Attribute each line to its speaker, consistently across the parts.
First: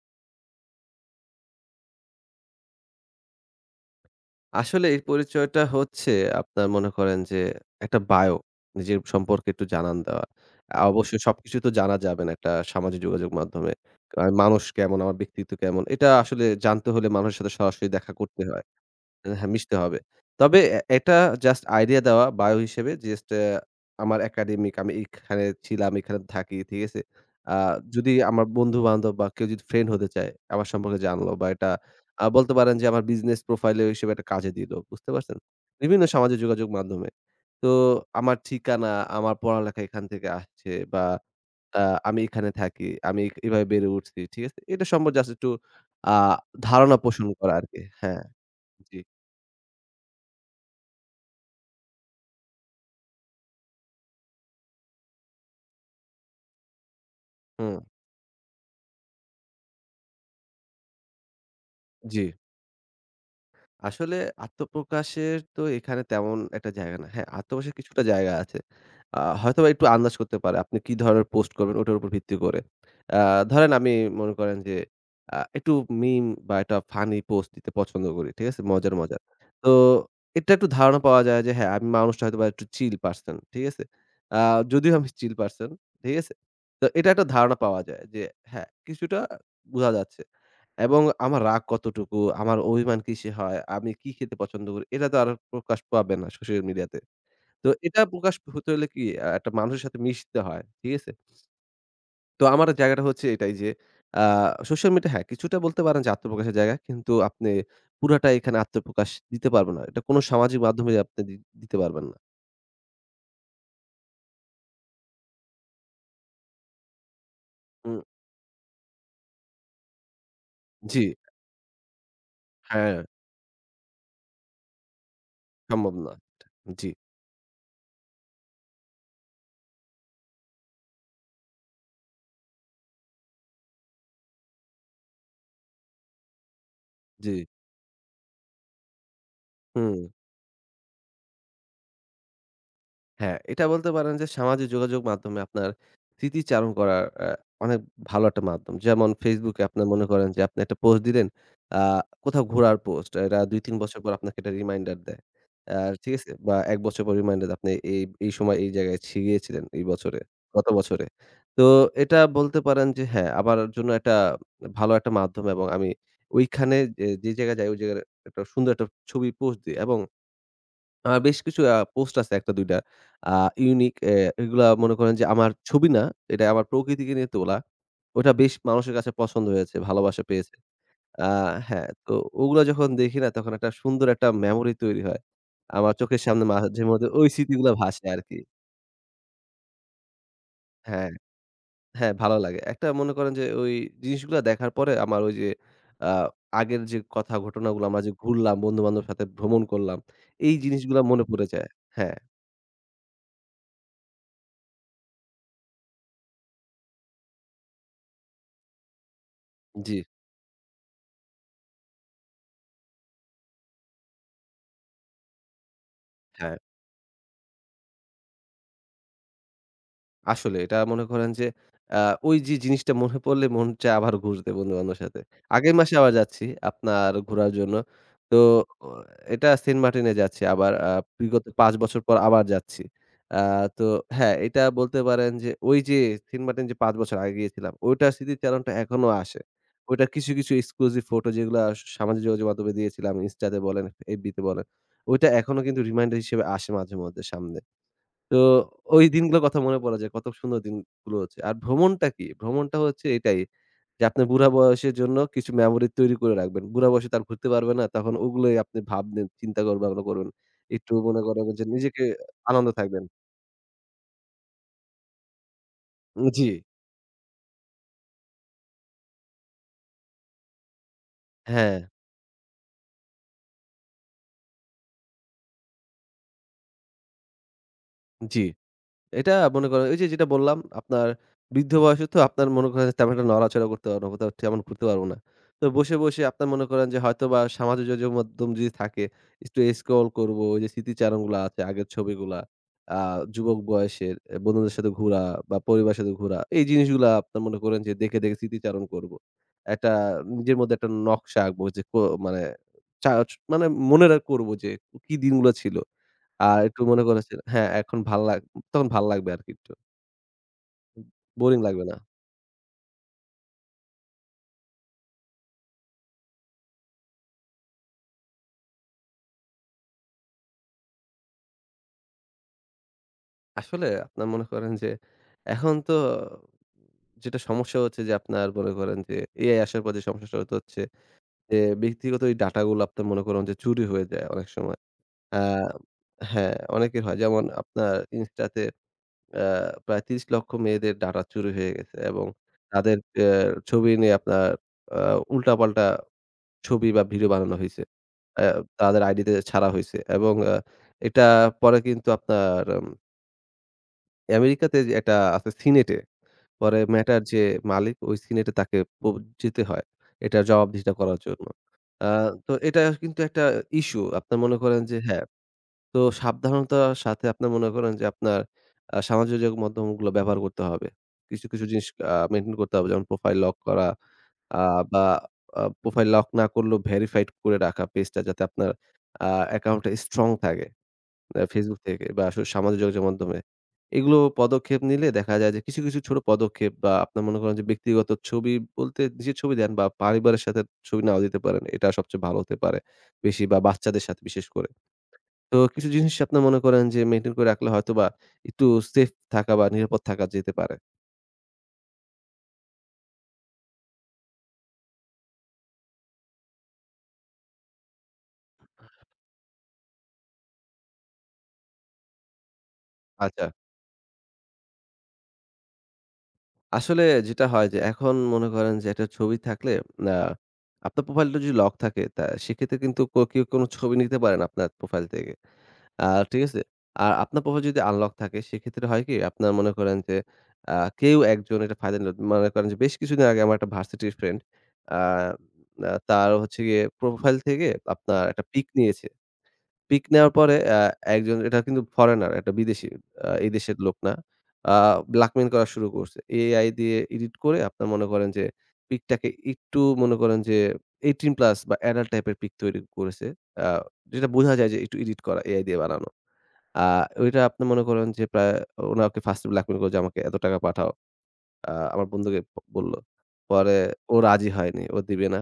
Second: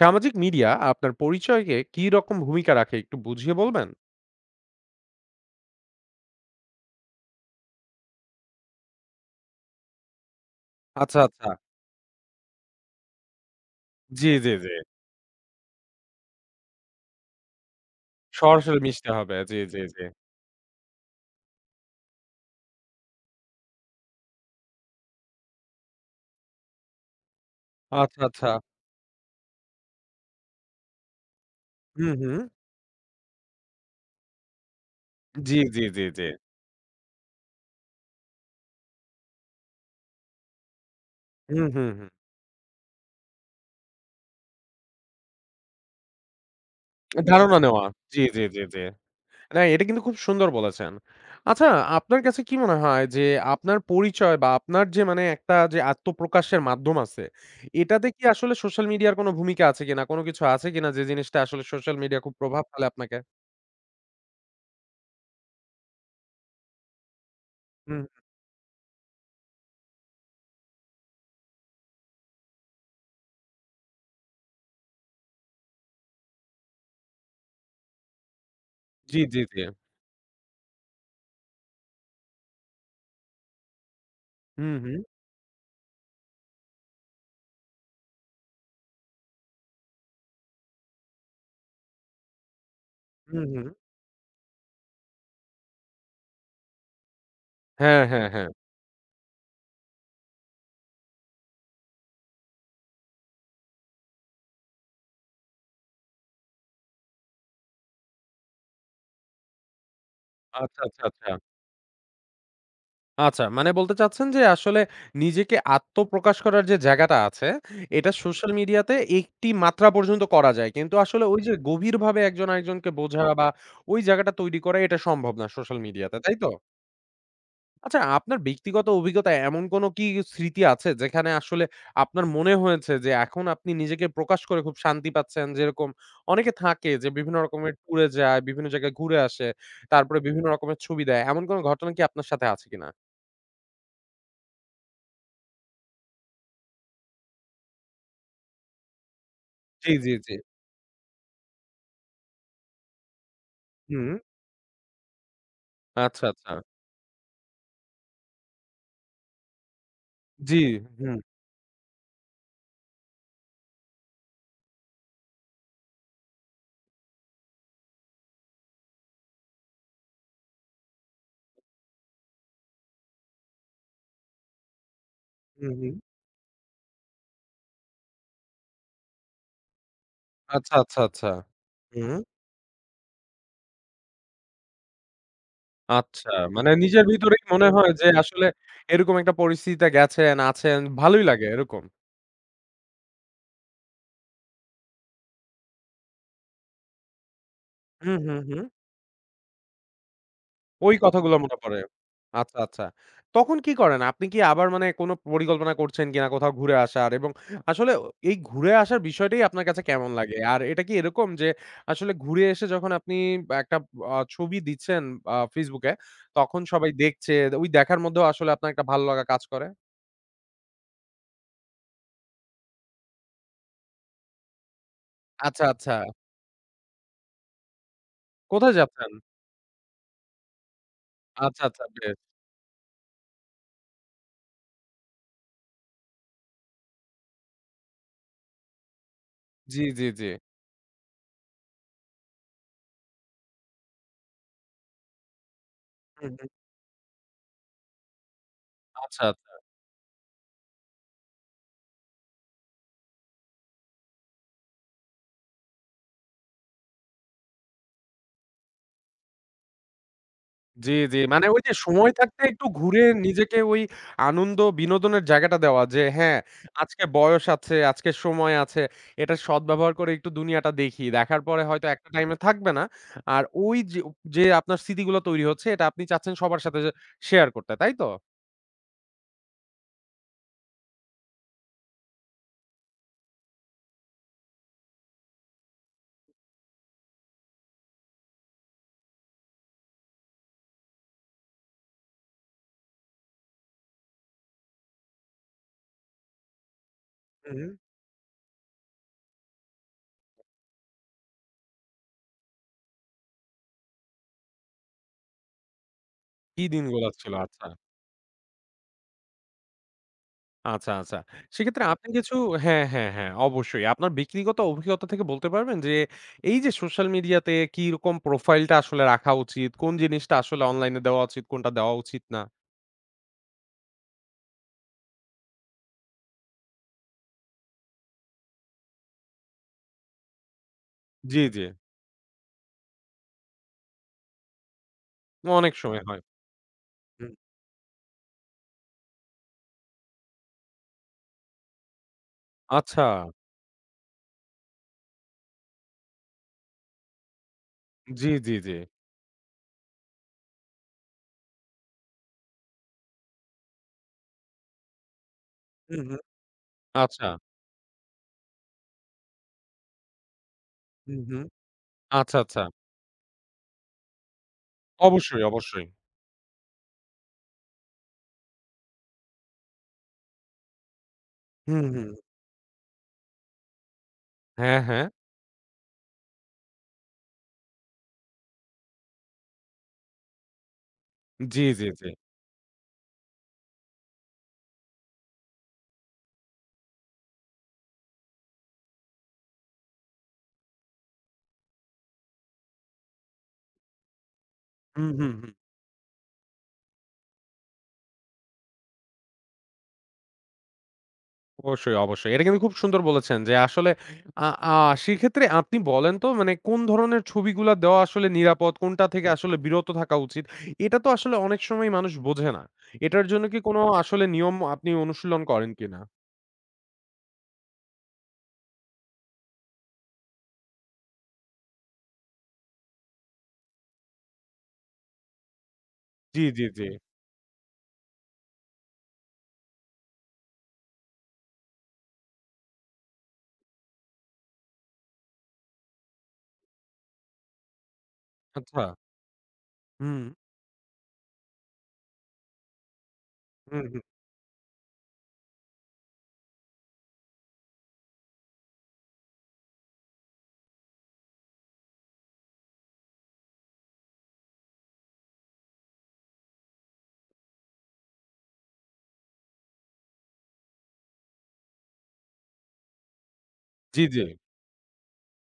Speaker 1: সামাজিক মিডিয়া আপনার পরিচয়কে কি রকম ভূমিকা রাখে একটু বুঝিয়ে বলবেন?
Speaker 2: আসলে এর পরিচয়টা হচ্ছে, আপনার মনে করেন যে একটা বায়ো, নিজের সম্পর্কে একটু জানান দেওয়া। আ
Speaker 1: আচ্ছা,
Speaker 2: অবশ্যই সবকিছু
Speaker 1: আচ্ছা।
Speaker 2: তো জানা যাবে না একটা সামাজিক যোগাযোগ মাধ্যমে।
Speaker 1: জি,
Speaker 2: [unintelligible]
Speaker 1: জি,
Speaker 2: মানুষ
Speaker 1: জি।
Speaker 2: কেমন, আমার ব্যক্তিত্ব কেমন এটা আসলে জানতে হলে মানুষের সাথে সরাসরি দেখা করতে হয়।
Speaker 1: সরাসরি মিশতে হবে।
Speaker 2: এহ
Speaker 1: জি,
Speaker 2: মিশতে
Speaker 1: জি,
Speaker 2: হবে।
Speaker 1: জি।
Speaker 2: তবে এ এটা জাস্ট আইডিয়া দেওয়া বায়ো হিসেবে। জাস্ট আমার একাডেমিক, আমি এখানে ছিলাম, এখানে থাকি। ঠিক আছে? আ যদি
Speaker 1: আচ্ছা,
Speaker 2: আমার
Speaker 1: আচ্ছা।
Speaker 2: বন্ধু বান্ধব বা কেউ যদি ফ্রেন্ড হতে চায়, আমার সম্পর্কে জানলো বা এটা
Speaker 1: হু,
Speaker 2: আ
Speaker 1: হু।
Speaker 2: বলতে পারেন যে আমার বিজনেস প্রোফাইলেও হিসেবে একটা কাজে দিল। বুঝতে পারছেন?
Speaker 1: জি, জি, জি,
Speaker 2: বিভিন্ন
Speaker 1: জি।
Speaker 2: সামাজিক যোগাযোগ মাধ্যমে। তো আমার ঠিকানা, আমার পড়ালেখা এখান থেকে আসছে বা
Speaker 1: হু,
Speaker 2: অ্যা
Speaker 1: হুম, হুম।
Speaker 2: আমি এখানে থাকি। আমি এক এভাবে বেড়ে উঠছি। ঠিক আছে? এটা সম্পর্কে জাস্ট একটু আ ধারণা পোষণ করা
Speaker 1: ধারণা
Speaker 2: আরকি
Speaker 1: নেওয়া জি,
Speaker 2: হ্যাঁ।
Speaker 1: জি, জি, জি।
Speaker 2: জি।
Speaker 1: না এটা কিন্তু খুব সুন্দর বলেছেন। আচ্ছা আপনার কাছে কি মনে হয় যে আপনার পরিচয় বা আপনার যে মানে একটা যে আত্মপ্রকাশের মাধ্যম আছে,
Speaker 2: হুম।
Speaker 1: এটাতে কি আসলে সোশ্যাল মিডিয়ার কোন ভূমিকা আছে কিনা? কোন কিছু আছে কিনা যে জিনিসটা আসলে সোশ্যাল মিডিয়া
Speaker 2: জি।
Speaker 1: খুব প্রভাব ফেলে আপনাকে?
Speaker 2: আসলে আত্মপ্রকাশের তো এখানে তেমন একটা জায়গা না। হ্যাঁ, আত্মপ্রকাশের
Speaker 1: হুম,
Speaker 2: কিছুটা
Speaker 1: হুম।
Speaker 2: জায়গা আছে। আ হয়তোবা একটু আন্দাজ করতে পারে আপনি কি ধরনের পোস্ট করবেন, ওটার উপর ভিত্তি করে। আ ধরেন আমি মন করেন যে, আ একটু মীম বা একটা ফানি পোস্ট দিতে পছন্দ করি ঠিক আছে? মজার,
Speaker 1: জি,
Speaker 2: মজার।
Speaker 1: জি, জি।
Speaker 2: তো এটা একটু ধারণা পাওয়া যায় যে হ্যাঁ, আমি মানুষটা হয়তো বা একটু চিল পারসন, ঠিক আছে? আ
Speaker 1: হুম,
Speaker 2: যদিও
Speaker 1: হুম।
Speaker 2: আমি চিল পারসন, ঠিক আছে? তো এটা একটা ধারণা পাওয়া যায় যে হ্যাঁ, কিছুটা আ বোঝা যাচ্ছে। এবং আমার রাগ কতটুকু, আমার অভিমান কিসে
Speaker 1: হুম,
Speaker 2: হয়,
Speaker 1: হুম।
Speaker 2: আমি কি খেতে পছন্দ করি, এরা তো আরো প্রকাশ পাবে না সোশ্যাল মিডিয়াতে। তো
Speaker 1: হ্যাঁ,
Speaker 2: এটা
Speaker 1: হ্যাঁ,
Speaker 2: প্রকাশ
Speaker 1: হ্যাঁ।
Speaker 2: হতে হলে কি, আ একটা মানুষের সাথে মিশতে হয়। ঠিক আছে? তো আমার জায়গাটা হচ্ছে এটাই যে, আ সোশ্যাল মিট এ হ্যাঁ, কিছুটা বলতে পারেন যে আত্মপ্রকাশের জায়গা, কিন্তু আপনি পুরাটাই এখানে আত্মপ্রকাশ দিতে পারবেন না। এটা কোন সামাজিক
Speaker 1: আচ্ছা,
Speaker 2: মাধ্যমে
Speaker 1: আচ্ছা,
Speaker 2: আপনি
Speaker 1: আচ্ছা।
Speaker 2: দি দিতে পারবেন না।
Speaker 1: আচ্ছা। মানে বলতে চাচ্ছেন যে, আসলে নিজেকে আত্মপ্রকাশ করার যে জায়গাটা আছে,
Speaker 2: হুম।
Speaker 1: এটা সোশ্যাল মিডিয়াতে একটি মাত্রা পর্যন্ত করা যায়। কিন্তু
Speaker 2: জি।
Speaker 1: আসলে ওই যে গভীরভাবে একজন আরেকজনকে
Speaker 2: হ্যাঁ।
Speaker 1: বোঝা বা ওই জাগাটা তৈরি করা এটা সম্ভব না সোশ্যাল
Speaker 2: সম্ভব না
Speaker 1: মিডিয়াতে।
Speaker 2: এটা,
Speaker 1: তাইতো?
Speaker 2: জি।
Speaker 1: আচ্ছা, আপনার ব্যক্তিগত অভিজ্ঞতায় এমন কোন কি স্মৃতি আছে? যেখানে আসলে আপনার মনে হয়েছে যে, এখন আপনি নিজেকে প্রকাশ করে খুব শান্তি পাচ্ছেন? যেরকম অনেকে থাকে যে বিভিন্ন
Speaker 2: জি।
Speaker 1: রকমের ট্যুরে যায়, বিভিন্ন জায়গায় ঘুরে আসে
Speaker 2: হুম।
Speaker 1: তারপরে বিভিন্ন রকমের ছবি দেয়। এমন কোন ঘটনা কি আপনার সাথে আছে কিনা?
Speaker 2: হ্যাঁ, এটা বলতে পারেন যে, সামাজিক যোগাযোগ মাধ্যমে আপনার স্মৃতি চারণ করার অ্যা অনেক ভালো একটা মাধ্যম। যেমন ফেসবুকে আপনার
Speaker 1: জি,
Speaker 2: মনে
Speaker 1: জি,
Speaker 2: করেন
Speaker 1: জি।
Speaker 2: যে আপনি একটা পোস্ট দিলেন, আ কোথাও ঘোরার পোস্ট। এরা ২-৩ বছর পর
Speaker 1: হুম।
Speaker 2: আপনাকে একটা রিমাইন্ডার দেয়। অ্যা ঠিক
Speaker 1: আচ্ছা,
Speaker 2: আছে? বা,
Speaker 1: আচ্ছা।
Speaker 2: ১ বছর পর রিমাইন্ডার দেয়। আপনি এই এই সময় এই জায়গায় ছি গিয়েছিলেন এই বছরে
Speaker 1: জি,
Speaker 2: গত বছরে।
Speaker 1: হুম।
Speaker 2: তো এটা বলতে পারেন যে হ্যাঁ, আমার জন্য একটা ভালো একটা মাধ্যম এবং আমি ঐখানে এ যে জায়গায় যাই, ওই জায়গায় একটা সুন্দর একটা ছবি পোস্ট দিই এবং আ বেশ কিছু আ পোস্ট আছে, একটা-দুইডা আ ইউনিক। এ এগুলা মনে করেন যে আমার
Speaker 1: হুম,
Speaker 2: ছবি
Speaker 1: হুম।
Speaker 2: না, এটা আমার প্রকৃতিকে নিয়ে তোলা। ওইটা বেশ মানুষের কাছে পছন্দ হয়েছে, ভালোবাসা পেয়েছে।
Speaker 1: আচ্ছা, আচ্ছা, আচ্ছা।
Speaker 2: আ হ্যাঁ, তো
Speaker 1: হুম।
Speaker 2: ওগুলা যখন দেখি না, তখন একটা সুন্দর একটা মেমোরি তৈরি হয়। আমার চোখের
Speaker 1: আচ্ছা,
Speaker 2: সামনে
Speaker 1: মানে নিজের
Speaker 2: মাঝেমধ্যে ঐ
Speaker 1: ভিতরেই মনে
Speaker 2: স্মৃতিগুলা
Speaker 1: হয় যে
Speaker 2: ভাসে আরকি।
Speaker 1: আসলে এরকম একটা পরিস্থিতিতে গেছেন, আছেন।
Speaker 2: হ্যাঁ।
Speaker 1: ভালোই লাগে এরকম।
Speaker 2: হ্যাঁ, ভালো লাগে। একটা মনে করেন যে, ঐ জিনিসগুলা দেখার পরে আমার ওইযে আ আগের যে কথা ঘটনাগুলা, আমরা যে
Speaker 1: হুম, হুম,
Speaker 2: ঘুরলাম,
Speaker 1: হুম।
Speaker 2: বন্ধুবান্ধবের সাথে ভ্রমণ করলাম, এই
Speaker 1: ওই
Speaker 2: জিনিসগুলা মনে
Speaker 1: কথাগুলো
Speaker 2: পড়ে
Speaker 1: মনে
Speaker 2: যায়।
Speaker 1: পড়ে।
Speaker 2: হ্যাঁ।
Speaker 1: আচ্ছা, আচ্ছা। তখন কি করেন? আপনি কি আবার মানে কোন পরিকল্পনা করছেন কিনা কোথাও ঘুরে আসার? এবং আসলে অ এই ঘুরে আসার বিষয়টাই আপনার কাছে
Speaker 2: জি।
Speaker 1: কেমন লাগে? আর এটা কি এরকম? যে, আসলে ঘুরে এসে যখন আপনি একটা ব ছবি দিচ্ছেন আ ফেসবুকে,
Speaker 2: হ্যাঁ।
Speaker 1: তখন সবাই দেখছে। ওই দেখার মধ্যেও আসলে আপনার একটা ভালো লাগা কাজ করে?
Speaker 2: আসলেই। এটা মনে করেন যে, আ ঐযে জিনিসটা মনে পড়লে মন চায় আবার ঘুরতে বন্ধু-বান্ধবের সাথে।
Speaker 1: আচ্ছা,
Speaker 2: আগামী
Speaker 1: আচ্ছা।
Speaker 2: মাসে আবার যাচ্ছি আপনার ঘুরার জন্য। তো
Speaker 1: কোথায়
Speaker 2: অ
Speaker 1: যাচ্ছেন?
Speaker 2: এইটা সেন্টমার্টিনে যাচ্ছি আবার আ বিগত
Speaker 1: আচ্ছা,
Speaker 2: ৫
Speaker 1: আচ্ছা
Speaker 2: বছর
Speaker 1: টে
Speaker 2: পর আবার যাচ্ছি। আ তো হ্যাঁ, এটা বলতে পারেন যে ঐ যে সেন্টমার্টিন যে ৫ বছর আগে গিয়েছিলাম, ঐটার স্মৃতি চারণটা এখনো আসে।
Speaker 1: জ্বি,
Speaker 2: ঐটা
Speaker 1: জ্বি, জ্বি।
Speaker 2: কিছু, কিছু exclusive ফটো যেগুলা সা সামাজিক যোগাযোগ মাধমে দিয়েছিলাম, Insta তে বলেন, FB তে বলেন। ওইটা এখনো কিন্তু রিমাইন্ডার
Speaker 1: হুম,
Speaker 2: হিসেবে
Speaker 1: হুম।
Speaker 2: আসে মাঝে মধ্যে সামনে। তো ঐ
Speaker 1: আচ্ছা,
Speaker 2: দিনগুলোর
Speaker 1: আচ্ছা।
Speaker 2: কথা মনে পড়ে যায়, কত সুন্দর দিনগুলো আছে। আর ভ্রমণটা কি? ভ্রমণটা হচ্ছে এটাই যে আপনার বুড়া বয়সের জন্য কিছু মেমোরি তৈরি করে রাখবেন। বুড়া বয়সে তো আর ঘুরতে পারবে না তখন ওগুলোই আপনি ভাববেন, চিন্তাকর ভাবনা করবেন। একটু
Speaker 1: জ্বি, জ্বি।
Speaker 2: মনে করে
Speaker 1: মানে
Speaker 2: যে
Speaker 1: ঐযে
Speaker 2: নিজেকে
Speaker 1: সময় থাকতে একটু
Speaker 2: আনন্দে
Speaker 1: ঘুরে
Speaker 2: থাকবেন।
Speaker 1: নিজেকে ওই আনন্দ, বিনোদনের জায়গাটা দেওয়া যে,
Speaker 2: উ
Speaker 1: "হ্যাঁ,
Speaker 2: জ্বি।
Speaker 1: আজকে বয়স আছে, আজকে সময় আছে, এটার সদব্যবহার করে একটু দুনিয়াটা দেখি, দেখার পরে হয়তো
Speaker 2: হ্যাঁ।
Speaker 1: একটা টাইমে থাকবে না।" আর ওইযো যে আপনার স্মৃতিগুলো তৈরি হচ্ছে এটা আপনি চাচ্ছেন সবার সাথে যে শেয়ার করতে। তাই তো?
Speaker 2: জ্বি। এটা মনে করেন ঐযে যেটা বললাম আপনার বৃদ্ধ বয়সে তো আপনার মনে করেন তেমন একটা নড়াচড়া করতে পারবো না, কোথাও টি তেমন ঘুরতে পারবো না। তো বসে, বসে আপনার মনে করেন যে হয়তোবা সামাজিক যোগাযোগ মাধ্যম যদি থাকে, একটু স্ক্রল করবো যে স্মৃতিচারণগুলা আছে আগের ছবিগুলা, আ যুবক বয়সের বন্ধুদের সাথে ঘুরা বা পরিবারের সাথে ঘুরা এই জিনিসগুলা আপনার
Speaker 1: হুম,
Speaker 2: মনে
Speaker 1: হুম।
Speaker 2: করেন যে দেখে, দেখে স্মৃতিচারণ করব। একটা নিজের মধ্যে একটা নকশা আঁকবো যে কো মানে চাচ মানে মনে করবো যে, "কী দিনগুলো ছিল!" আর
Speaker 1: কী
Speaker 2: একটু মনে
Speaker 1: দিনগুলা ছিল!
Speaker 2: করেছি
Speaker 1: আচ্ছা।
Speaker 2: হ্যাঁ, এখন ভাল্লাগ তখন ভাল্লাগবে আরকি একটু।
Speaker 1: আচ্ছা,
Speaker 2: উম
Speaker 1: আচ্ছা।
Speaker 2: বোরিং
Speaker 1: সেক্ষেত্রে
Speaker 2: লাগবে না।
Speaker 1: আপনি কিছু হ্যাঁ, হ্যাঁ, হ্যাঁ। অবশ্যই আপনার ব্যক্তিগত অভিজ্ঞতা থেকে বলতে পারবেন যে, এই যে সোশ্যাল মিডিয়া তে কি রকম প্রোফাইল টা আসলে রাখা উচিত? কোন জিনিসটা আসলে অনলাইন এ দেওয়া উচিত, কোনটা দেওয়া উচিত না?
Speaker 2: আসলে আপনার মনে করেন। যে এখন তো যেটা সমস্যা হচ্ছে, যে আপনারা মনে করেন যে AI আসার পর যে সমস্যা [unintelligible] হচ্ছে।
Speaker 1: জী,
Speaker 2: যে
Speaker 1: জী।
Speaker 2: ব্যক্তিগত এই ডাটা গুলো আপনার মনে করেন যে চুরি হয়ে যায় অনেক সময়। আ
Speaker 1: অনেক সময় হয়।
Speaker 2: হ্যাঁ, অনেকের হয়।
Speaker 1: হুম।
Speaker 2: যেমন আপনার Insta তে আ প্রায় ৩০ লক্ষ মেয়েদের ডাটা চুরি হয়ে গেছে এবং তাদের এ্যা
Speaker 1: আচ্ছা।
Speaker 2: ছবি নিয়ে আপনার আ উল্টা-পাল্টা ছবি বা ভিডিও বানানো হইছে।
Speaker 1: জ্বী,
Speaker 2: অ্যা
Speaker 1: জ্বী, জ্বী।
Speaker 2: তাদের আইডিতে ছাড়া হইছে। এবং আ এটা পরে কিন্তু আপনার উম আমেরিকাতে যে একটা আছে সিনেটে।
Speaker 1: হুম, হুম,
Speaker 2: পরে Meta র
Speaker 1: আচ্ছা।
Speaker 2: যে মালিক সিনেটে তাকে প যেতে হয়। এটার জবাবদিহিতা করার
Speaker 1: হুম, হুম,
Speaker 2: জন্য। আ
Speaker 1: আচ্ছা,
Speaker 2: তো
Speaker 1: আচ্ছা।
Speaker 2: এটা কিন্তু একটা ইসু। আপনার মনে করেন যে হ্যাঁ,
Speaker 1: অবশ্যই, অবশ্যই।
Speaker 2: তো সাবধানতার সাথে আপনার মনে করেন যে আপনার আ সামাজিক যোগাযোগ মাধ্যমগুলো ব্যবহার করতে হবে। কিছু, কিছু, জিনিস
Speaker 1: হুম, হুম।
Speaker 2: আ মেইনটেইন করতে হবে। যেমন প্রোফাইল লক করা। আ
Speaker 1: হ্যাঁ,
Speaker 2: বা
Speaker 1: হ্যাঁ।
Speaker 2: আ প্রোফাইল লক না করলেও ভেরিফাইড করে রাখা পেজটা যাতে আপনার আ অ্যাকাউন্ট টা স্ট্রং থাকে। আ
Speaker 1: জ্বী,
Speaker 2: Facebook
Speaker 1: জ্বী,
Speaker 2: থেকে
Speaker 1: জ্বী।
Speaker 2: বা আসলে সামাজিক যোগাযোগ মাধ্যমে। এগুলো পদক্ষেপ নিলে দেখা যায় যে কিছু, কিছু, ছোট পদক্ষেপ বা আপনার মনে করেন যে ব্যক্তিগত ছবি বলতে যে ছবি দেন বা পরিবারের সাথে ছবি নাও দিতে পারেন। এটা সবচেয়ে ভালো হতে পারে। বেশি বা বাচ্চাদের সাথে বিশেষ করে।
Speaker 1: হুম, হুম, হুম।
Speaker 2: তো কিছু জিনিস আপনি মনে করেন যে maintain করে রাখলে হয়তোবা একটু সেফ থাকা বা নিরাপদ থাকা যেতে পারে।
Speaker 1: অবশ্যই, অবশ্যই। এটা কিন্তু খুব সুন্দর বলেছেন যে আসলে আ আ সেক্ষেত্রে আপনি বলেন তো মানে কোন ধরনের ছবিগুলা দেওয়া আসলে নিরাপদ? কোনটা থেকে আসলে বিরত থাকা উচিত? এটা তো আসলে অনেক সময়ই মানুষ বোঝে না। এটার জন্য
Speaker 2: আচ্ছা।
Speaker 1: কি কোনো আসলে নিয়ম আপনি অনুশীলন করেন কিনা?
Speaker 2: আসলে যেটা হয় যে এখন মনে করেন যে একটা ছবি থাকলে আ আপনার প্রোফাইলটা যদি লক থাকে তা সেক্ষেত্রে কিন্তু ক কেউ কোনো ছবি নিতে পারে না আপনার প্রোফাইল থেকে। আ টিক
Speaker 1: জ্বী,
Speaker 2: আছে?
Speaker 1: জ্বী, জ্বী।
Speaker 2: আর আপনার প্রোফাইল যদি আনলক থাকে সেক্ষেত্রে হয় কি? আপনারা মনে করেন যে আ কেউ একজন একটা ফায়দা নিল। মনে করেন যে বেশ কিছুদিন আগে আমার একটা ভার্সিটির ফ্রেন্ড আ না তার হচ্ছে গিয়ে প্রোফাইল থেকে আপনার একটা পিক
Speaker 1: আচ্ছা।
Speaker 2: নিয়েছে। পিক
Speaker 1: হুম।
Speaker 2: নেওয়ার পরে অ্যা একজন এটা কিন্তু ফরেনার একটা বিদেশী আ এই দেশের
Speaker 1: হুম,
Speaker 2: লোক
Speaker 1: হুম।
Speaker 2: না। আ blackmail করা শুরু করসে। AI দিয়ে এডিট করে আপনারা মনে করেন যে পিকটাকে একটু মনে করেন যে 18+ বা এডাল্ট টাইপের পিক তৈরি করেছে। আ যেটা বোঝা যায় যে একটু এডিট করা AI দিয়ে বানানো। আ ওইটা আপনি মনে করেন যে প্রায় ওনাকে ফার্স্টে blackmail করে যে, "আমাকে এত টাকা পাঠাও।" আ আমার বন্ধুকে বলল। পরে
Speaker 1: জ্বী,
Speaker 2: ও
Speaker 1: জ্বী।
Speaker 2: রাজি হয়নি, ও দিবে না।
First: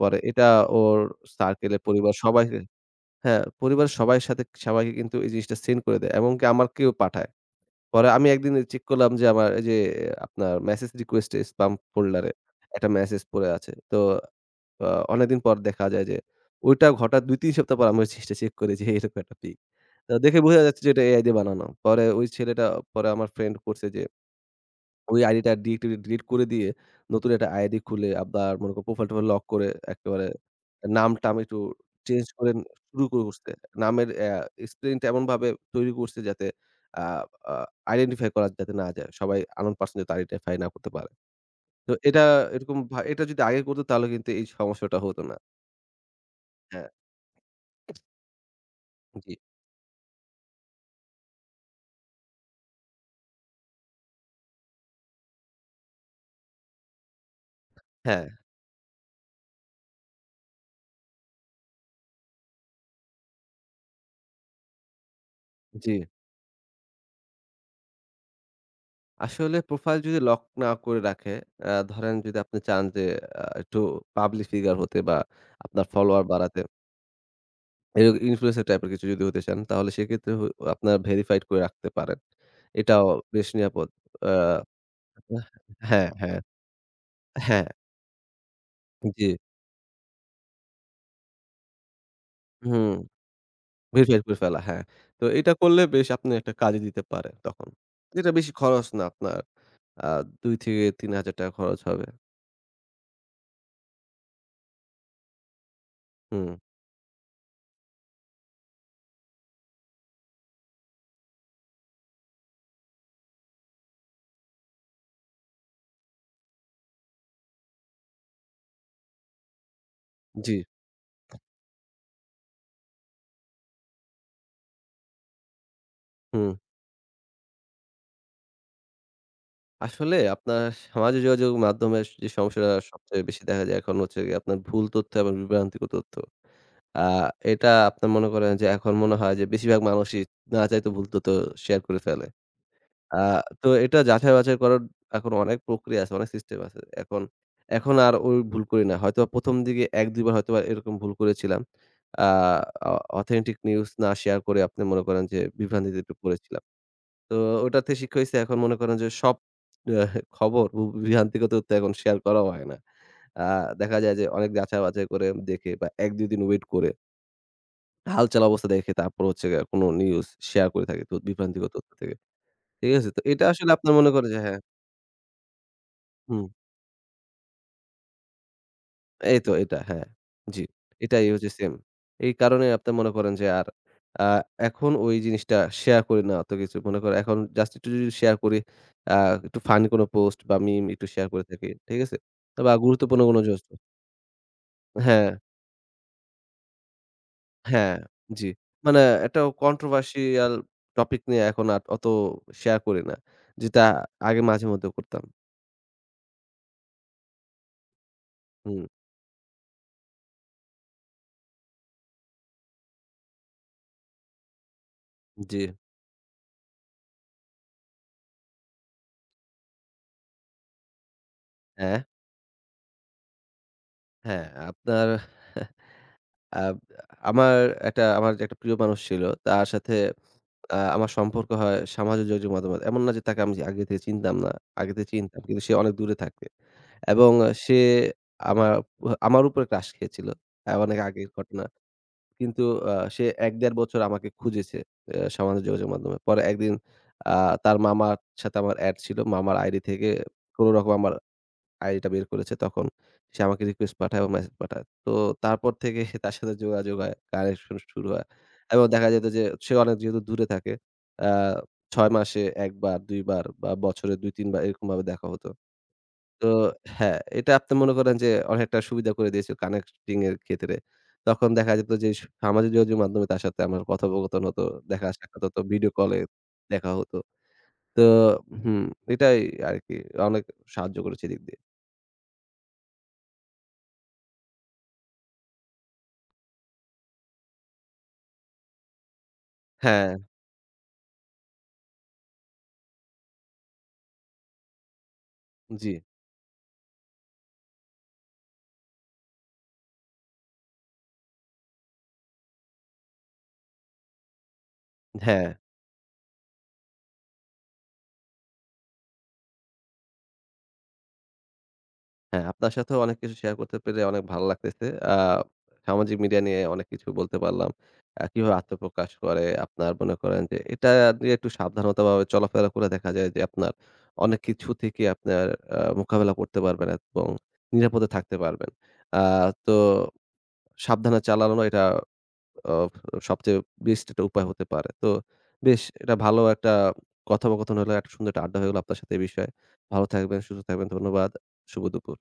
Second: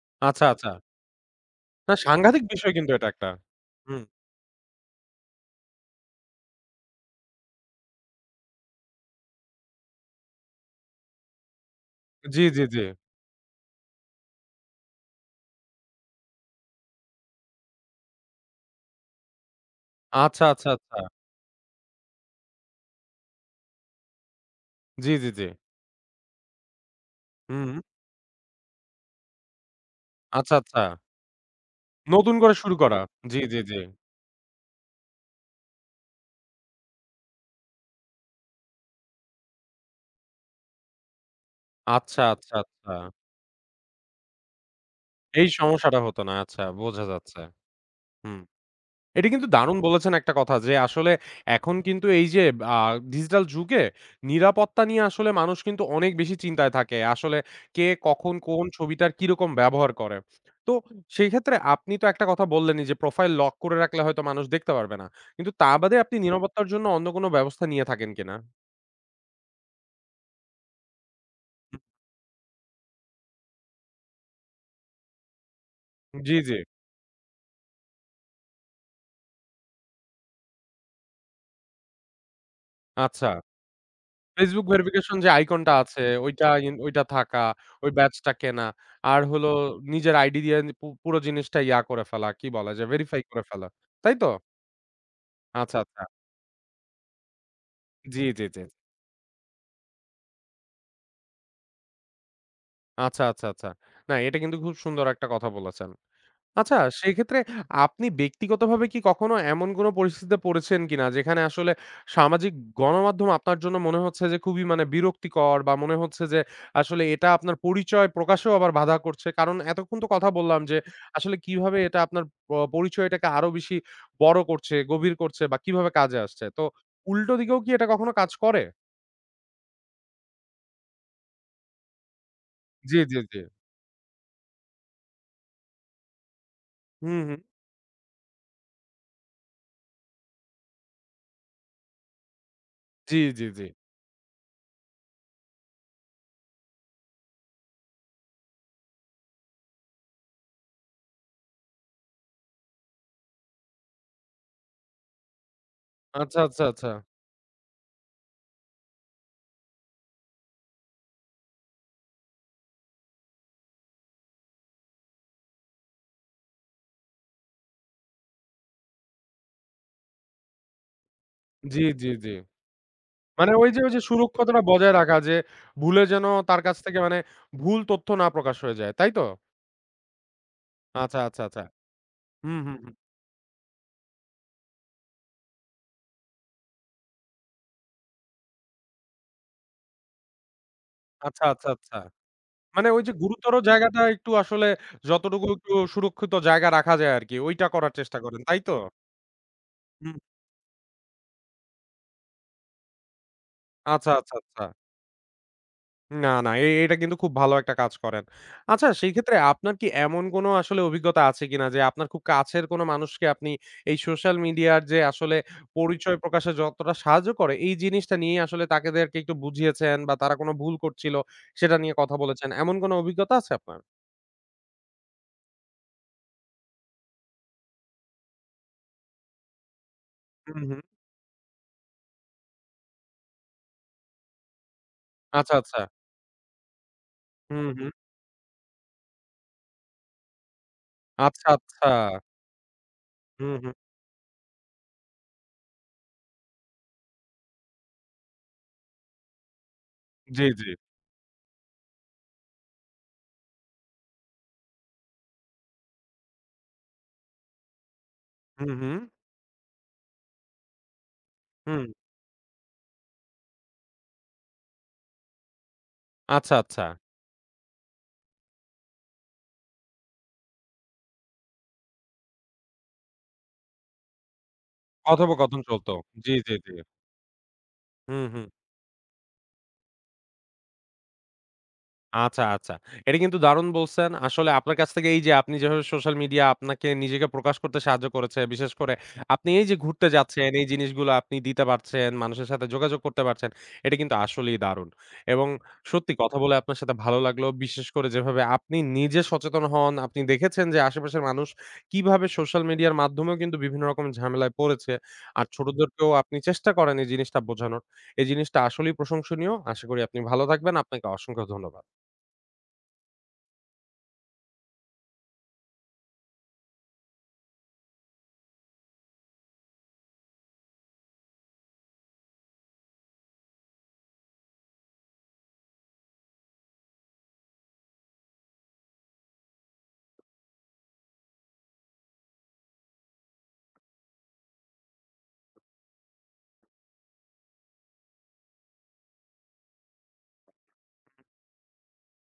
Speaker 2: পরে
Speaker 1: আচ্ছা,
Speaker 2: এটা
Speaker 1: আচ্ছা।
Speaker 2: ওর সার্কেলে
Speaker 1: না,
Speaker 2: পরিবার
Speaker 1: সাংঘাতিক
Speaker 2: সবাইরে
Speaker 1: বিষয় কিন্তু এটা একটা।
Speaker 2: হ্যাঁ, পরিবারের
Speaker 1: হুম।
Speaker 2: সবাইর সাথে সবাইকে কিন্তু এই জিনিসটা সেন্ড করে দেয় এবং কি আমাকেও পাঠায়। পরে আমি একদিন অ্যা চেক করলাম যে আমার এইযে আপনার মেসেজ রিকোয়েস্টে স্পাম ফোল্ডারে
Speaker 1: জ্বী, জ্বী, জ্বী।
Speaker 2: একটা মেসেজ পড়ে আছে। তো অ অনেকদিন পর দেখা যায় যে ঐটা ঘটার ২ ৩ সপ্তাহ পর আমি মেসেজটা চেক করি, যে এরকম একটা পিক। তো দেখে
Speaker 1: আচ্ছা,
Speaker 2: বোঝা
Speaker 1: আচ্ছা,
Speaker 2: যাচ্ছে যে
Speaker 1: আচ্ছা।
Speaker 2: এটা AI দিয়ে বানানো। পরে ওই ছেলেটা পরে আমার ফ্রেন্ড করছে যে
Speaker 1: জ্বী,
Speaker 2: ওই
Speaker 1: জ্বী, জ্বী।
Speaker 2: আইডিটা ডিএক্ট ডিলিট করে দিয়ে নতুন একটা
Speaker 1: হু
Speaker 2: আইডি
Speaker 1: হুম।
Speaker 2: খুলে আবার মনে করেন প্রোফাইল-টোফাইল লক করে একেবারে
Speaker 1: আচ্ছা, আচ্ছা।
Speaker 2: নাম-টাম একটু চেঞ্জ
Speaker 1: নতুন
Speaker 2: করে
Speaker 1: করে শুরু করা।
Speaker 2: শুরু ক
Speaker 1: জ্বী,
Speaker 2: করছে।
Speaker 1: জ্বী, জ্বী।
Speaker 2: নামের অ্যা স্পেলিং টা এমনভাবে তৈরি করছে যাতে আ আ identify করা যাতে না যায়। সবাই unknown person যাতে আইডিটা ফাইন্ড না করতে পারে। তো
Speaker 1: আচ্ছা,
Speaker 2: এটা
Speaker 1: আচ্ছা,
Speaker 2: এরকম
Speaker 1: আচ্ছা।
Speaker 2: ভা এটা যদি আগে করত তাহলে কিন্তু এই সমস্যাটা হত না।
Speaker 1: এই সমস্যাটা হতো না। আচ্ছা,
Speaker 2: হ্যাঁ।
Speaker 1: বোঝা যাচ্ছে। হুম। এইটা
Speaker 2: জ্বী।
Speaker 1: কিন্তু দারুণ বলেছেন একটা কথা যে আসলে এখন কিন্তু এই যে আ ডিজিটাল যুগে নিরাপত্তা নিয়ে আসলে মানুষ কিন্তু অনেক বেশি চিন্তায় থাকে। আসলে কে
Speaker 2: হ্যাঁ।
Speaker 1: কখন কোন ছবিটার কিরকম ব্যবহার করে। তো সেই ক্ষেত্রে আপনি তো একটা কথা বললেনি যে প্রোফাইল লক করে রাখলে হয়তো মানুষ দেখতে পারবে না। কিন্তু তা বাদে
Speaker 2: জ্বী।
Speaker 1: আপনি নিরাপত্তার জন্য অন্য কোনো ব্যবস্থা নিয়ে থাকেন কিনা?
Speaker 2: আসলে প্রোফাইল যদি লক না করে রাখে, আ
Speaker 1: উ
Speaker 2: ধরেন যদি আপনি চান যে, আ একটু পাবলিক ফিগার হতে বা আপনার
Speaker 1: উ
Speaker 2: ফলোওয়ার
Speaker 1: জ্বি, জ্বি।
Speaker 2: বাড়াতে এর ইনফ্লুয়েন্সার টাইপ এর কিছু যদি হতে চান, তাহলে সেক্ষেত্রে হ আপনার ভেরিফাইড করে রাখতে পারেন। এটাও
Speaker 1: আচ্ছা।
Speaker 2: বেশ নিরাপদ। আ
Speaker 1: Facebook ভেরিফিকেশন যে
Speaker 2: হ
Speaker 1: আইকনটা আছে,
Speaker 2: হ্যাঁ, হ্যাঁ,
Speaker 1: ওইটা ইন ওইটা থাকা,
Speaker 2: হ্যাঁ।
Speaker 1: ওই ব্যাচটা কেনা, আর
Speaker 2: জ্বি।
Speaker 1: হলো নিজের আইডি দিয়ে পু পুরো জিনিসটা ইয়া করে ফেলা কি বলা যে,
Speaker 2: হুম।
Speaker 1: ভেরিফাই করে ফেলা। তাই
Speaker 2: ভেরিফাই
Speaker 1: তো?
Speaker 2: করে ফেলা, হ্যাঁ। তো এটা
Speaker 1: আচ্ছা,
Speaker 2: করলে
Speaker 1: আচ্ছা।
Speaker 2: বেশ আপনি একটা কাজে দিতে পারে তখন।
Speaker 1: জ্বি,
Speaker 2: যেটা
Speaker 1: জ্বি,
Speaker 2: বেশি
Speaker 1: জ্বি।
Speaker 2: খরচ না। আপনার আ ৳২,০০০-৩,০০০ খরচ হবে।
Speaker 1: আচ্ছা, আচ্ছা, আচ্ছা। না, এটা কিন্তু খুব সুন্দর একটা কথা বলেছেন।
Speaker 2: হুম।
Speaker 1: আচ্ছা, সেক্ষেত্রে আপনি ব্যক্তিগতভাবে কি কখনো এমন কোনো পরিস্থিতিতে পড়েছেন কিনা? যেখানে আসলে সামাজিক গণমাধ্যম আপনার জন্য মনে হচ্ছে যে, খুবই মানে বিরক্তিকর, বা মনে হচ্ছে যে, আসলে এটা আপনার পরিচয় প্রকাশও আবার বাধা করছে। কারণ এতক্ষণ তো কথা
Speaker 2: জ্বি।
Speaker 1: বললাম যে, আসলে কিভাবে এটা আপনার প পরিচয়টাকে আরো বেশি বড় করছে, গভীর করছে বা কিভাবে কাজে আসছে।
Speaker 2: হুম।
Speaker 1: তো উল্টো দিকেও কি এটা কখনো কাজ করে?
Speaker 2: আসলে আপনার সামাজিক যোগাযোগ মাধ্যমে সে যে সমস্যাটা
Speaker 1: জ্বী, জ্বী,
Speaker 2: সবচেয়ে
Speaker 1: জ্বী।
Speaker 2: বেশি দেখা যায় এখন হচ্ছে গিয়ে, আপনার ভুল তথ্য এবং বিভ্রান্তিক তথ্য। অ্যা
Speaker 1: হু, হু।
Speaker 2: এটা আপনার মনে করেন যে এখন মনে হয় যে, বেশিরভাগ মানুষই না চাইতে ভুল তথ্য শেয়ার করে ফেলে।
Speaker 1: জ্বি,
Speaker 2: অ্যা
Speaker 1: জ্বি,
Speaker 2: তো
Speaker 1: জ্বি।
Speaker 2: এটা যাচাই-বাছাই করার এখন অনেক প্রক্রিয়া আছে, অনেক সিস্টেম আছে। এখন, এখন আর ঐ ভুল করি না। হয়তো ১ম দিকে ১-২ বার হয়তোবা এরকম ভুল করেছিলাম। অ্যা অ অথেন্টিক নিউজ না শেয়ার করে আপনি মনে করেন যে, বিভ্রান্তিতে একটু
Speaker 1: আচ্ছা, আচ্ছা,
Speaker 2: পরেছিলাম।
Speaker 1: আচ্ছা।
Speaker 2: তো ওটাতে শিক্ষা হইসে। এখন মনে করেন যে, সব এহ খবর বু বিভ্রান্তিকর তথ্য এখন শেয়ার করাও হয় না। অ্যা দেখা যায় যে, অনেক যাচাই-বাছাই করে দেখে বা ১-২ দিন ওয়েট করে হালচাল, অবস্থা দেখে তারপর হচ্ছে গিয়ে, কোন নিউজ শেয়ার করে থাকি, তো বিভ্রান্তিকর
Speaker 1: জ্বী,
Speaker 2: তথ্য
Speaker 1: জ্বী,
Speaker 2: থেকে।
Speaker 1: জ্বী।
Speaker 2: ঠিক আছে? তো এটা
Speaker 1: মানে ওই
Speaker 2: আসলে
Speaker 1: যে ওই
Speaker 2: আপনার
Speaker 1: যে
Speaker 2: মনে করে যে হ্যাঁ
Speaker 1: সুরক্ষতাটা বজায় রাখা, যে ভুলে যেন
Speaker 2: হুম।
Speaker 1: তার কাছ থেকে মানে, ভুল তথ্য না প্রকাশ হয়ে যায়। তাই তো?
Speaker 2: এইতো এটা, হ্যাঁ। জ্বি।
Speaker 1: আচ্ছা,
Speaker 2: এটাই
Speaker 1: আচ্ছা,
Speaker 2: হচ্ছে
Speaker 1: আচ্ছা।
Speaker 2: সেম। এই
Speaker 1: হু,
Speaker 2: কারণে
Speaker 1: হু, হু।
Speaker 2: আপনি মনে করেন যে, আর অ্যা এখন ওই জিনিসটা শেয়ার করি না অত কিছু। মনে করে এখন জাস্ট একটু রিল শেয়ার করি, অ্যা একটু ফানি কোন পোস্ট বা মিম একটু শেয়ার
Speaker 1: আচ্ছা,
Speaker 2: করে
Speaker 1: আচ্ছা,
Speaker 2: থাকি।
Speaker 1: আচ্ছা।
Speaker 2: ঠিক আছে? তবে অ্যা
Speaker 1: মানে ওই যে
Speaker 2: গুরুত্বপূর্ণ কোন
Speaker 1: গুরুতর
Speaker 2: জোস
Speaker 1: জায়গাটা একটু আসলে,
Speaker 2: হ্যাঁ।
Speaker 1: যতটুকু একটু সুরক্ষিত জায়গা রাখা যায় আরকি, ওইটা
Speaker 2: হ্যাঁ,
Speaker 1: করার চেষ্টা করেন।
Speaker 2: জি।
Speaker 1: তাই তো?
Speaker 2: মানে একটা
Speaker 1: হুম।
Speaker 2: কন্ট্রোভার্সিয়াল টপিক নিয়ে এখন আর অত শেয়ার করি না। যেটা
Speaker 1: আচ্ছা, আচ্ছা,
Speaker 2: আগে
Speaker 1: আচ্ছা।
Speaker 2: মাঝে-মধ্যে করতাম।
Speaker 1: না, না। এ এটা কিন্তু খুব ভালো একটা কাজ করেন।
Speaker 2: হুম।
Speaker 1: আচ্ছা সেক্ষেত্রে আপনার কি এমন কোন আসলে অভিজ্ঞতা আছে কিনা? যে আপনার খুব কাছের কোনো মানুষকে আপনি এই সোশ্যাল মিডিয়ার যে আসলে
Speaker 2: জি।
Speaker 1: পরিচয় প্রকাশের যতটা সাহায্য করে এই জিনিসটা নিয়েই আসলে তাদেরকে একটু বুঝিয়েছেন বা তারা কোন ভুল করছিল, সেটা নিয়ে
Speaker 2: হ্যাঁ।
Speaker 1: কথা বলেছেন? এমন কোন অভিজ্ঞতা আছে আপনার?
Speaker 2: হ্যাঁ, আপনার আব আমার একটা আমার একটা প্রিয় মানুষ ছিল। তার সাথে
Speaker 1: হুম,
Speaker 2: আ
Speaker 1: হুম।
Speaker 2: আমার সম্পর্ক হয় সামাজিক যোগাযোগ মাধ্যমে। এমন না যে তাকে আমি যে আগে থেকে চিনতাম না। আগে থেকে চিনতাম।
Speaker 1: আচ্ছা,
Speaker 2: কিন্তু সে
Speaker 1: আচ্ছা।
Speaker 2: অনেক দূরে থাকে। এবং
Speaker 1: হুম,
Speaker 2: সে
Speaker 1: হুম।
Speaker 2: আমার উহ উপরে ক্রাস খেয়েছিল। এ্যা অনেক আগের
Speaker 1: আচ্ছা,
Speaker 2: ঘটনা।
Speaker 1: আচ্ছা।
Speaker 2: কিন্তু আ সে
Speaker 1: হুম, হুম।
Speaker 2: ১-১.৫ বছর আমাকে খুঁজেছে অ্যা সামাজিক যোগাযোগ মাধ্যমে। পরে একদিন আ তার মামার সাথে আমার এড ছিল। মামার আইডি থেকে
Speaker 1: জি, জি।
Speaker 2: কোন রকম আমার আইডিটা বের করেছে তখন। সে আমাকে রিকোয়েস্ট পাঠায় এবং মেসেজ পাঠায়। তো তারপর থেকে সে তার সাথে যোগাযোগ হয়, কানেকশন শুরু হয়।
Speaker 1: হুম,
Speaker 2: এবং
Speaker 1: হুম।
Speaker 2: দেখা যেত যে, সে অনেক যেহেতু দূরে থাকে, অ্যা
Speaker 1: হুম।
Speaker 2: ৬ মাসে ১ বার ২ বার বা বছরে ২-৩ বার এরকমভাবে দেখা হত। তো
Speaker 1: আচ্ছা, আচ্ছা।
Speaker 2: হ্যাঁ, এটা আপনি মনে করেন যে অনেকটা সুবিধা করে দিয়েছি কানেক্টিংয়ের ক্ষেত্রে। তখন দেখা যেত যে স সামাজিক যোগযোগ মাধ্যমে তার সাথে আমার কথোপকথন হতো। দেখা সাক্ষাৎ হতো
Speaker 1: কথোপকথন
Speaker 2: ভিডিও
Speaker 1: চলতো।
Speaker 2: কলে
Speaker 1: জি, জি, জি।
Speaker 2: দেখা হত। তো
Speaker 1: হুম, হুম।
Speaker 2: হুম, এটাই আরকি। অনেক সাহায্য করেছে এদিক দিয়ে।
Speaker 1: আচ্ছা, আচ্ছা। এটা কিন্তু দারুন বলছেন, আসলে আপনার কাছ থেকে এই যে, আপনি যেভাবে social media আপনাকে নিজেকে প্রকাশ করতে সাহায্য করেছে, বিশেষ করে আপনি এই যে, ঘুরতে
Speaker 2: হ্যাঁ।
Speaker 1: যাচ্ছেন, এই জিনিসগুলা আপনি দিতে পারছেন, মানুষের সাথে যোগাযোগ করতে পারছেন। এটা কিন্তু আসলেই দারুণ এবং
Speaker 2: জ্বি।
Speaker 1: সত্যি কথা বলে আপনার সাথে ভালো লাগলো। বিশেষ করে যেভাবে আপনি নিজে সচেতন হন, আপনি দেখেছেন যে, আশেপাশের মানুষ কিভাবে social media এর মাধ্যমেও কিন্তু বিভিন্ন রকম ঝামেলায় পড়েছে। আর
Speaker 2: হ্যাঁ।
Speaker 1: ছোটদেরকেও আপনি চেষ্টা করেন এই জিনিসটা বোঝানোর। এই জিনিসটা আসলেই প্রশংসনীয়। আশা করি আপনি ভালো থাকবেন, আপনাকে অসংখ্য ধন্যবাদ।
Speaker 2: হ্যাঁ, আপনার সাথেও অনেক কিছু share করতে পেরে অনেক ভাল্লাগতেছে। আ সামাজিক মিডিয়া নিয়ে অনেক কিছু বলতে পারলাম। আ কিভাবে আত্মপ্রকাশ করে, আপনার মনে করেন যে, এটা নিয়ে একটু সাবধানতাভাবে চলাফেরা করে দেখা যায় যে, আপনার অনেক কিছু থেকে আপনার আ মোকাবেলা করতে পারবেন এবং নিরাপদে থাকতে পারবেন। আ তো সাবধানে চালানো এটা আ সবচেয়ে best একটা উপায় হতে পারে। তো বেশ এটা ভালো একটা কথোপকথন হলো, একটা সুন্দর একটা আড্ডা হয়ে গেল আপনার সাথে এই বিষয়ে। ভালো থাকবেন, সুস্থ থাকবেন। ধন্যবাদ। শুভ দুপুর।